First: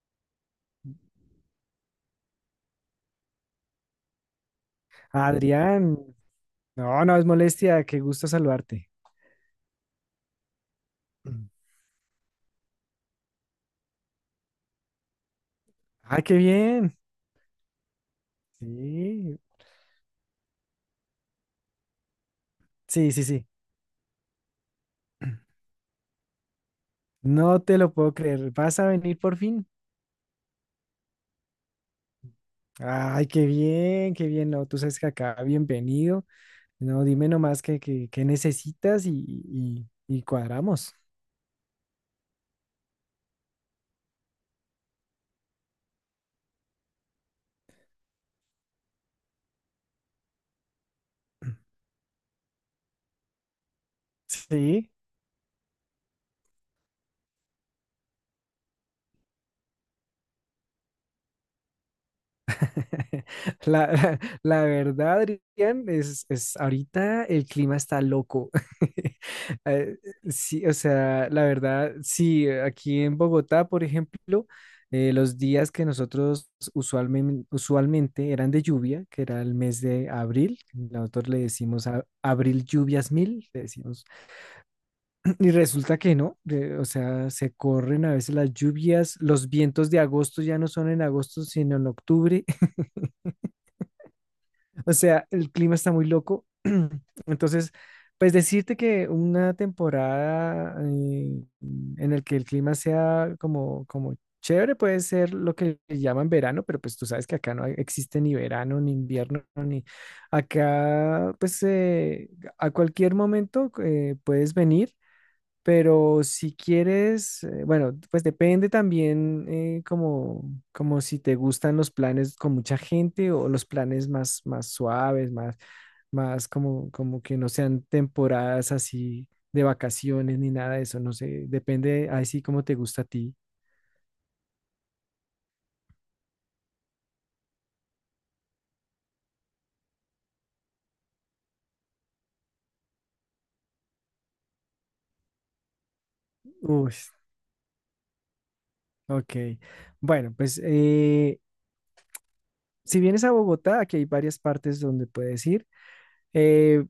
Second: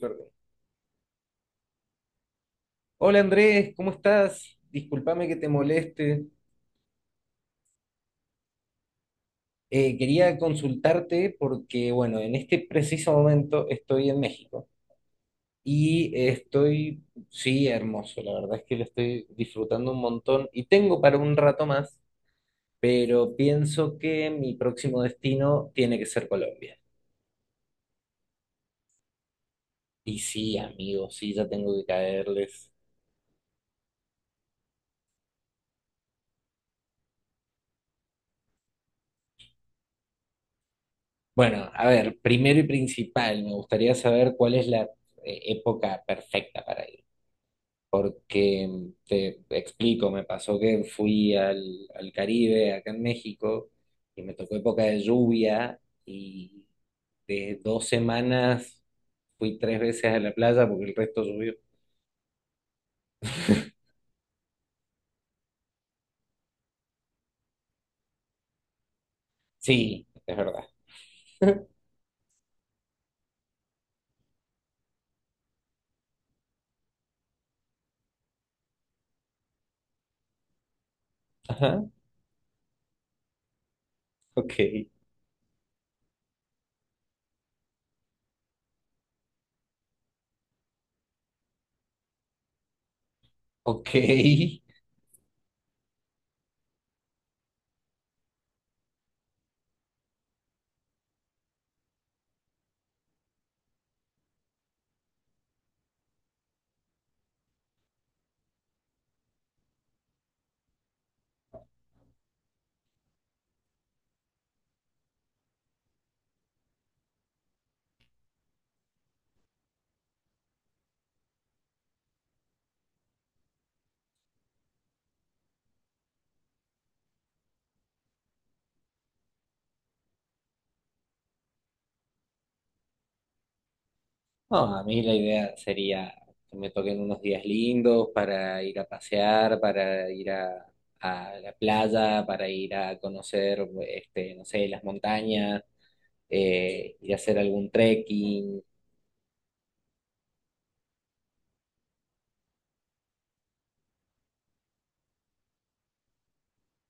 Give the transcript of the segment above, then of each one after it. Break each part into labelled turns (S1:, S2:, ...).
S1: Perdón. Hola Andrés, ¿cómo estás? Discúlpame que te
S2: Adrián,
S1: moleste.
S2: no, no es molestia, qué gusto saludarte.
S1: Quería consultarte
S2: Mm.
S1: porque, bueno, en este preciso momento estoy en México y
S2: Ah, qué bien.
S1: sí, hermoso, la verdad es que lo estoy
S2: Sí,
S1: disfrutando un montón y tengo para un rato más,
S2: sí, sí,
S1: pero
S2: sí.
S1: pienso que mi próximo destino tiene que ser Colombia.
S2: No te lo puedo creer. ¿Vas a venir por fin?
S1: Y sí, amigo, sí, ya tengo que caerles.
S2: Ay, qué bien, qué bien. No, tú sabes que acá, bienvenido. No, dime nomás qué necesitas y cuadramos.
S1: Bueno, a ver, primero y principal, me gustaría saber cuál es la época perfecta para ir. Porque te explico, me pasó que fui al Caribe, acá en México, y me tocó época
S2: Sí.
S1: de lluvia, y de dos semanas fui tres veces a la playa porque el resto llovió.
S2: La verdad, Adrián, es ahorita el clima está loco. Eh,
S1: Sí, es verdad.
S2: sí, o sea, la verdad, sí, aquí en Bogotá, por ejemplo, los días que nosotros usualmente eran de lluvia, que era el mes de abril, nosotros
S1: Ajá,
S2: abril lluvias mil, le decimos,
S1: ok,
S2: y resulta que no, o sea, se corren a veces las lluvias, los vientos de agosto ya no son en agosto, sino en octubre.
S1: ok.
S2: O sea, el clima está muy loco. Entonces, pues decirte que una temporada en el que el clima sea como chévere puede ser lo que le llaman verano, pero pues tú sabes que acá existe ni verano, ni invierno, ni acá, pues a cualquier momento puedes venir, pero si quieres, bueno, pues depende también como, como si te gustan los planes con mucha gente o los planes más, más suaves, más, más como que no sean temporadas así de vacaciones ni nada de eso, no sé, depende así como te gusta a ti.
S1: No, a mí la idea sería que me toquen unos días lindos para ir a pasear, a la playa, para ir a conocer, este, no sé, las montañas.
S2: Uy,
S1: Ir a hacer algún trekking.
S2: ok. Bueno, pues si vienes a Bogotá, aquí hay varias partes donde puedes ir. Eh,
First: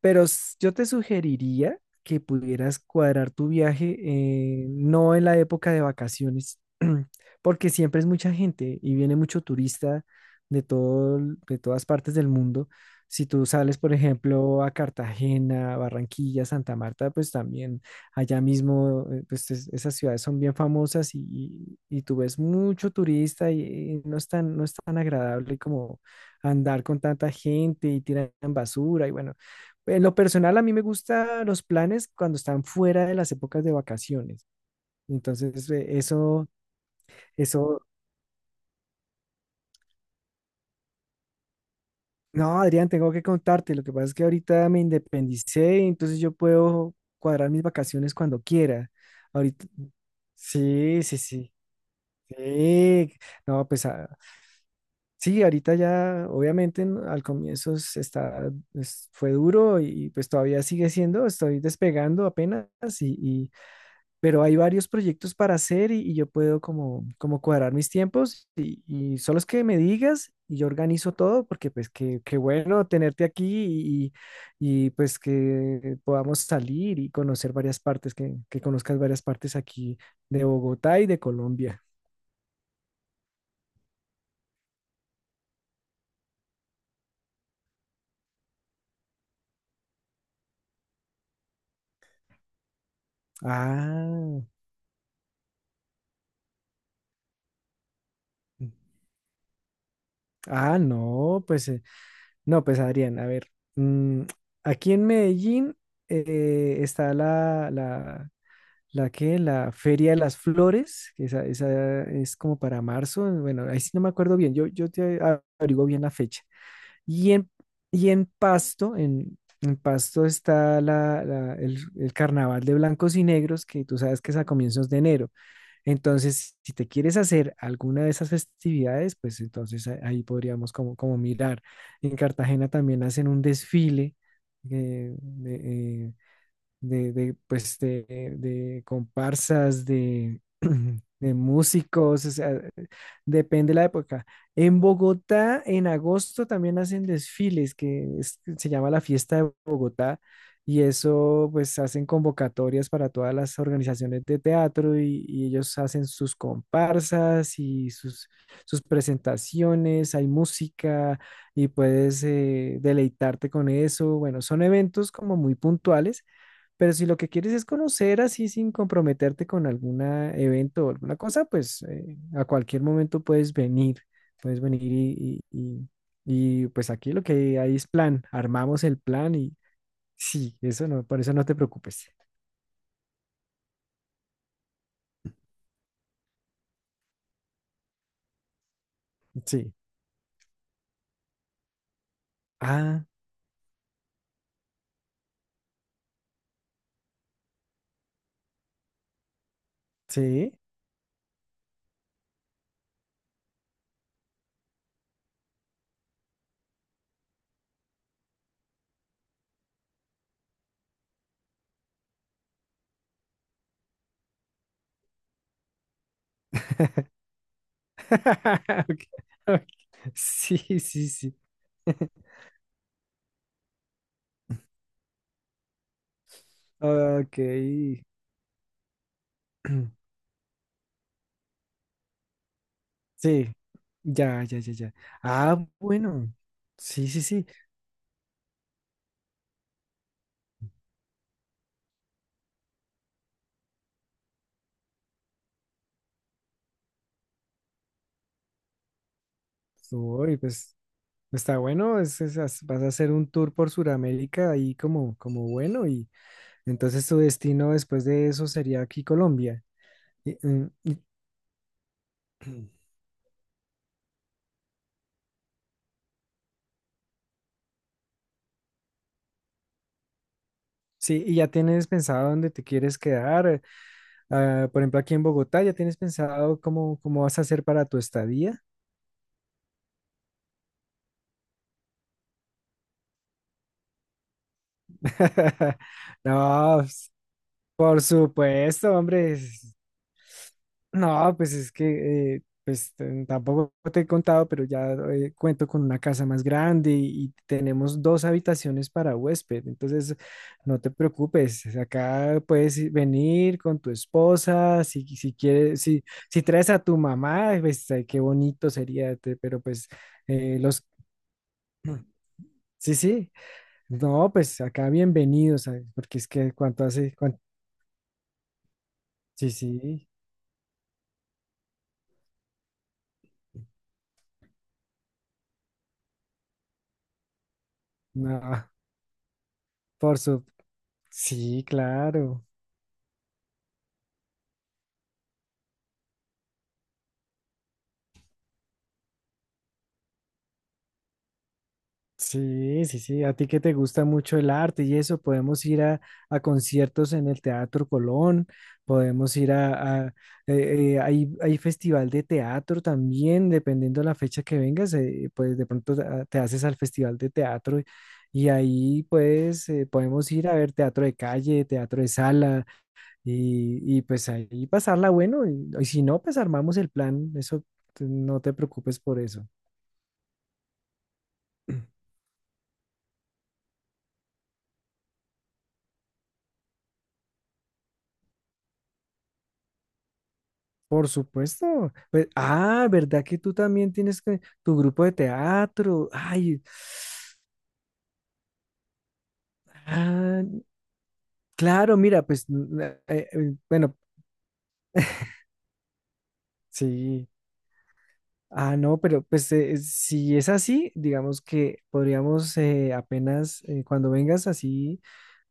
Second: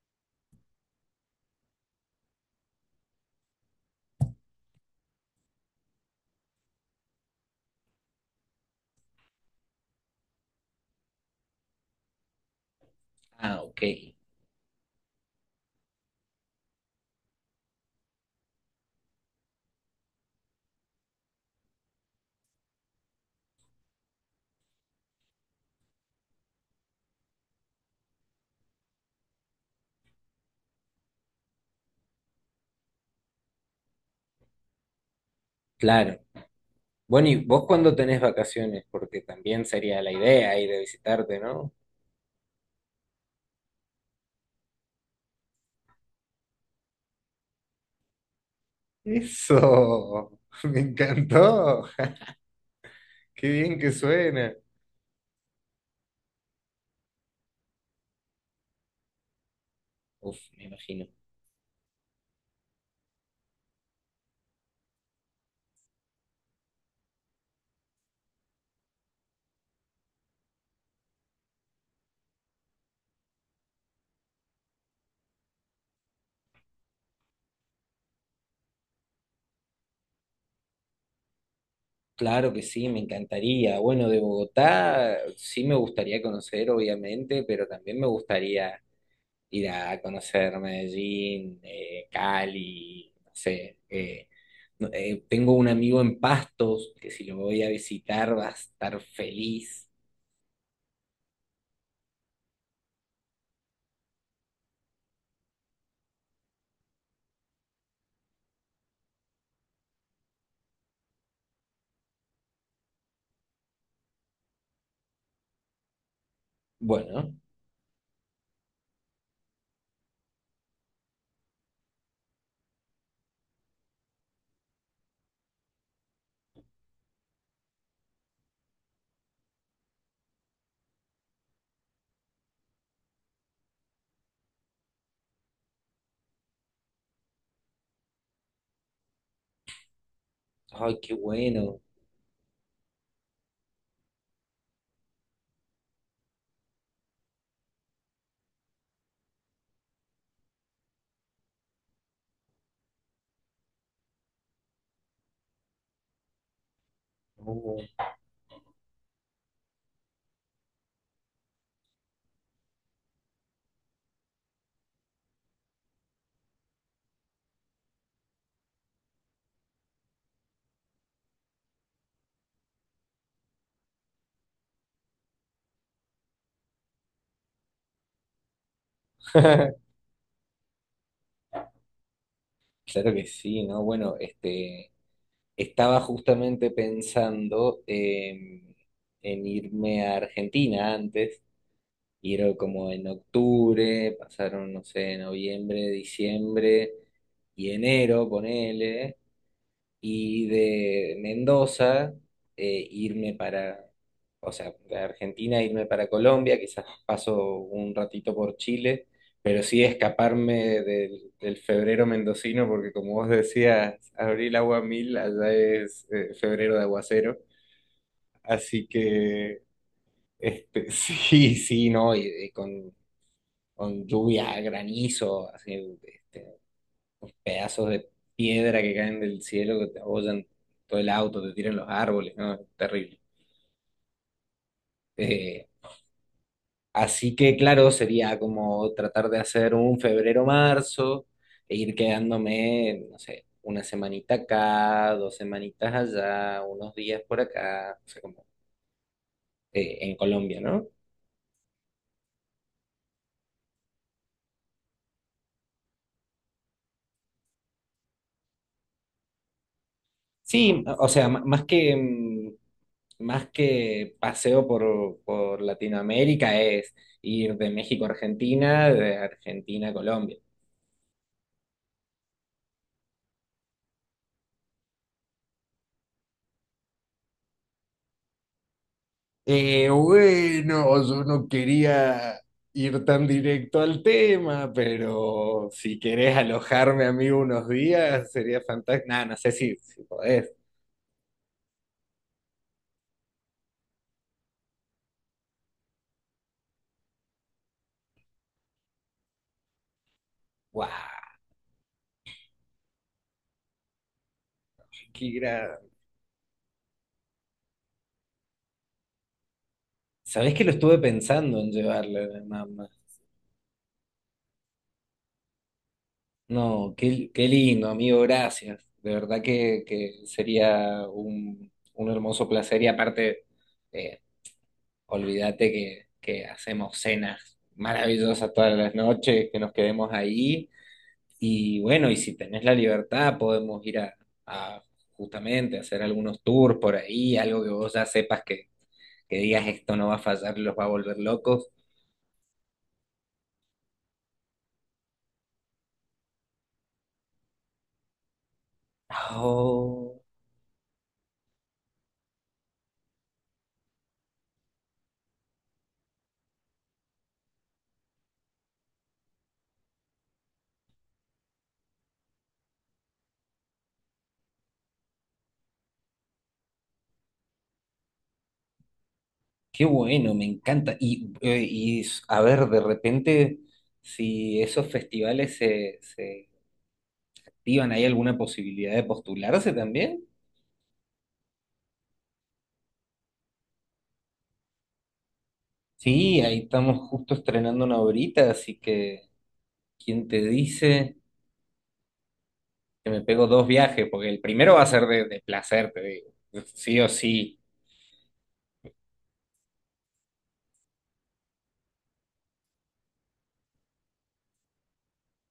S2: pero s- Yo te sugeriría que pudieras cuadrar tu viaje, no en la época de vacaciones, porque siempre es mucha gente y viene mucho turista de todo, de todas partes del mundo. Si tú
S1: Ah,
S2: sales,
S1: ok,
S2: por ejemplo, a Cartagena, Barranquilla, Santa Marta, pues también allá mismo, pues esas ciudades son bien famosas y, y tú ves mucho turista y, no es tan, no es tan agradable andar con tanta gente y tiran basura y bueno, en lo personal a mí me gustan los planes cuando están fuera de las épocas de vacaciones. Entonces,
S1: claro.
S2: eso,
S1: Bueno, ¿y vos
S2: eso,
S1: cuándo tenés vacaciones? Porque también sería la idea ir a visitarte, ¿no?
S2: no, Adrián, tengo que contarte, lo que pasa es que ahorita me independicé, entonces yo puedo cuadrar mis vacaciones cuando quiera. Ahorita,
S1: Eso, me
S2: sí, sí, sí.
S1: encantó.
S2: Sí,
S1: Qué
S2: no,
S1: bien que suena.
S2: Sí, ahorita ya, obviamente, al comienzo fue duro y pues
S1: Uf,
S2: todavía
S1: me
S2: sigue
S1: imagino.
S2: siendo, estoy despegando apenas, y, y- pero hay varios proyectos para hacer y yo puedo como, como cuadrar mis tiempos y solo es que me digas y yo organizo todo porque pues qué, qué bueno tenerte aquí y, pues que podamos salir y conocer varias partes, que conozcas varias partes aquí de Bogotá y de Colombia.
S1: Claro que sí, me encantaría. Bueno, de Bogotá sí me gustaría conocer, obviamente, pero también me gustaría ir a conocer Medellín, Cali, no sé.
S2: Ah,
S1: Tengo un amigo en Pastos que si lo voy a visitar va a estar feliz.
S2: ah, no, pues... No, pues Adrián, a ver, mm, aquí en Medellín está la la Feria de las Flores, que esa es como para marzo, bueno, ahí sí no me acuerdo bien, yo, averiguo bien la fecha. Y
S1: Bueno,
S2: en, y en Pasto, en Pasto está el Carnaval de Blancos y Negros, que tú sabes que es a comienzos de enero. Entonces, si te quieres hacer alguna de esas festividades, pues entonces ahí podríamos como, como mirar. En Cartagena también hacen un desfile eh, de, eh, de, de, pues, de, de comparsas, de,
S1: ay, qué
S2: de
S1: bueno.
S2: músicos, o sea, depende la época. En Bogotá, en agosto también hacen desfiles, se llama la Fiesta de Bogotá, y eso, pues, hacen convocatorias para todas las organizaciones de teatro y ellos hacen sus comparsas y
S1: Uh,
S2: sus, sus presentaciones, hay música y puedes deleitarte con eso. Bueno, son eventos como muy puntuales pero si lo que quieres es conocer así sin comprometerte con algún evento o alguna cosa, pues a cualquier momento puedes venir y, pues aquí lo que hay es plan, armamos el plan y sí, eso no, por eso no te preocupes.
S1: claro que sí, ¿no? Bueno, este, estaba justamente en
S2: Sí.
S1: irme a Argentina antes, ir como
S2: Ah,
S1: en octubre, pasaron, no sé, noviembre, diciembre y enero, ponele. Y
S2: sí.
S1: de Mendoza eh, irme para, o sea, de Argentina irme para Colombia, quizás paso un ratito por Chile, pero sí escaparme del febrero mendocino, porque como vos decías, abril agua mil, allá es febrero de aguacero, así
S2: Ok,
S1: que
S2: ok. Sí,
S1: este,
S2: sí, sí.
S1: sí, sí, no, con lluvia, granizo, así, este,
S2: Ok.
S1: pedazos de piedra que caen del cielo, que te abollan todo el auto, te tiran los árboles, ¿no? Es terrible.
S2: Sí, ya, ya, ya, ya. Ah,
S1: Eh,
S2: bueno. Sí, sí,
S1: Así
S2: sí.
S1: que, claro, sería como tratar de hacer un febrero-marzo e ir quedándome, no sé, una semanita acá, dos semanitas allá, unos días por acá, o sea, como en
S2: Uy,
S1: Colombia,
S2: pues...
S1: ¿no?
S2: Está bueno, vas a hacer un tour por Sudamérica ahí como, como bueno y entonces tu destino después de eso sería aquí Colombia. Y, mm,
S1: Sí,
S2: y-
S1: o sea, más que, mm, más que paseo por Latinoamérica es ir de México a Argentina, de Argentina a Colombia.
S2: sí, y ya tienes pensado dónde te quieres quedar. Ah, por ejemplo, aquí en Bogotá, ¿ya tienes pensado cómo, cómo vas a hacer para tu estadía?
S1: Bueno, yo no quería ir tan directo al tema, pero si querés
S2: No,
S1: alojarme
S2: pues,
S1: a mí unos
S2: por
S1: días, sería
S2: supuesto,
S1: fantástico. Nada, no
S2: hombre.
S1: sé si podés.
S2: No, pues es que pues tampoco te he contado, pero ya cuento con una casa más grande y tenemos dos habitaciones para huésped. Entonces, no te
S1: ¡Guau!
S2: preocupes, acá venir con tu esposa, si,
S1: ¡Qué
S2: si quieres,
S1: gran!
S2: si, si traes a tu mamá, pues ay, qué bonito sería, pero pues
S1: ¿Sabés que lo
S2: los...
S1: estuve pensando en llevarle a mi mamá?
S2: Sí, sí, no, pues acá bienvenidos, ay, porque es que cuánto
S1: No,
S2: hace,
S1: qué,
S2: cuán-
S1: qué lindo, amigo, gracias. De verdad
S2: sí, sí,
S1: que sería un hermoso placer y aparte, eh, olvídate que hacemos cenas maravillosas
S2: no,
S1: todas las noches, que nos quedemos
S2: por su...
S1: ahí
S2: Sí,
S1: y bueno, y si
S2: claro.
S1: tenés la libertad podemos ir a justamente hacer algunos tours por ahí, algo que vos ya sepas que digas esto no va a fallar, los va a volver locos.
S2: Sí, sí, sí. A ti que te gusta mucho el arte y eso, podemos ir a conciertos en el Teatro Colón, podemos ir
S1: Oh,
S2: hay, hay festival de teatro también, dependiendo de la fecha que vengas, pues de pronto te haces al festival de teatro y ahí pues podemos ir a ver teatro de calle, teatro de sala y pues ahí pasarla bueno y si no, pues armamos el plan, eso no te preocupes por eso.
S1: qué bueno, me encanta. Y, a ver, de repente, si esos festivales se activan, ¿hay alguna posibilidad de postularse también?
S2: Por supuesto. Pues, ah, ¿verdad que tú también tienes que, tu grupo de teatro?
S1: Sí, ahí
S2: Ay,
S1: estamos justo estrenando una obrita, así que ¿quién te
S2: ah,
S1: dice
S2: claro, mira, pues,
S1: que me pego dos
S2: bueno,
S1: viajes? Porque el primero va a ser de placer, te digo. Sí o
S2: sí.
S1: sí.
S2: Ah, no, pero pues si es así, digamos que podríamos apenas cuando vengas así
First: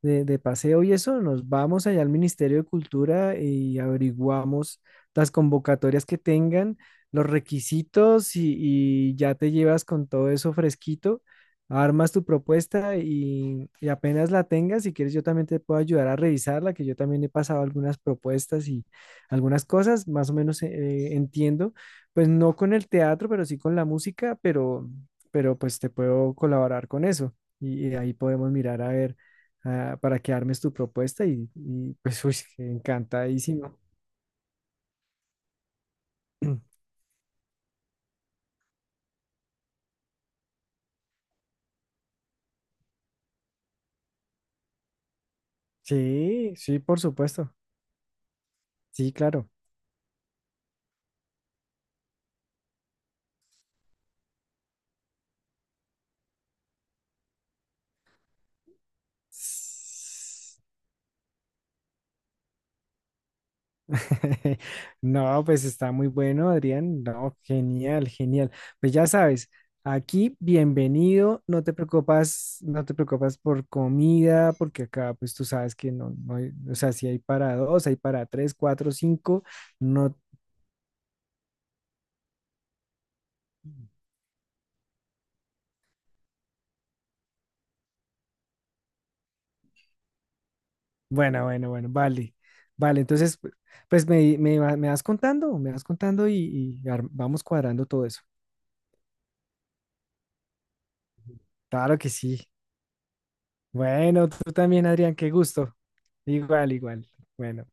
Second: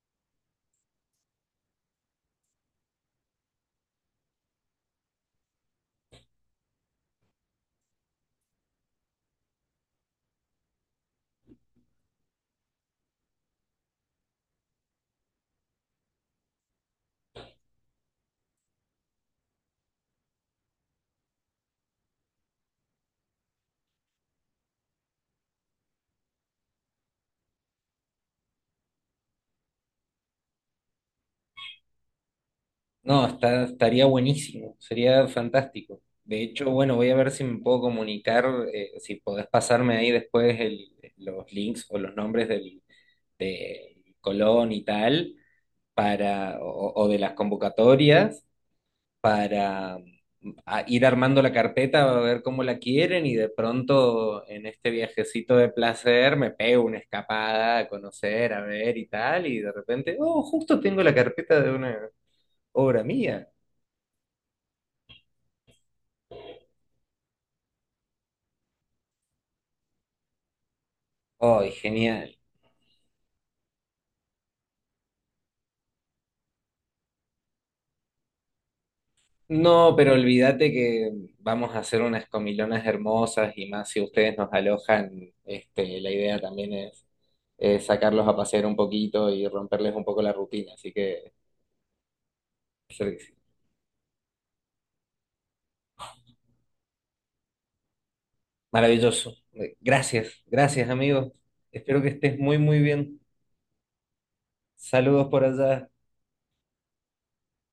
S2: de paseo y eso, nos vamos allá al Ministerio de Cultura y averiguamos las convocatorias que tengan, los requisitos y ya te llevas con todo eso fresquito, armas tu propuesta y apenas la tengas, si quieres yo también te puedo ayudar a revisarla, que yo también he pasado algunas propuestas y algunas cosas, más o menos entiendo. Pues no con el teatro, pero sí con la música, pero pues te puedo colaborar con eso. Y ahí podemos mirar a ver para que armes tu propuesta y, pues uy,
S1: No, está,
S2: encantadísimo.
S1: estaría buenísimo, sería fantástico. De hecho, bueno, voy a ver si me puedo comunicar, si podés pasarme ahí después los links o los nombres del de Colón y tal,
S2: Sí, sí, por
S1: o de las
S2: supuesto.
S1: convocatorias,
S2: Sí, claro.
S1: para a ir armando la carpeta, a ver cómo la quieren y de pronto en este viajecito de placer me pego una escapada a conocer, a ver y tal, y de repente, oh, justo tengo la carpeta de una obra mía.
S2: No, pues está muy bueno, Adrián. No, genial, genial. Pues ya sabes, aquí bienvenido. No
S1: ¡Ay,
S2: te
S1: genial!
S2: preocupas, no te preocupas por comida, porque acá, pues tú sabes que no, no hay, o sea, si hay para dos, hay para tres, cuatro, cinco.
S1: No, pero
S2: No,
S1: olvídate que vamos a hacer unas comilonas hermosas y más si ustedes nos alojan, este, la idea también es sacarlos a pasear un poquito y romperles un poco la rutina, así que
S2: bueno, bueno, bueno, vale, vale.
S1: sí, sí.
S2: Entonces, pues me vas contando vamos cuadrando todo eso.
S1: Maravilloso. Gracias, gracias amigos.
S2: Claro
S1: Espero que
S2: que
S1: estés
S2: sí.
S1: muy muy bien.
S2: Bueno, tú también, Adrián,
S1: Saludos
S2: qué
S1: por
S2: gusto.
S1: allá.
S2: Igual, igual. Bueno.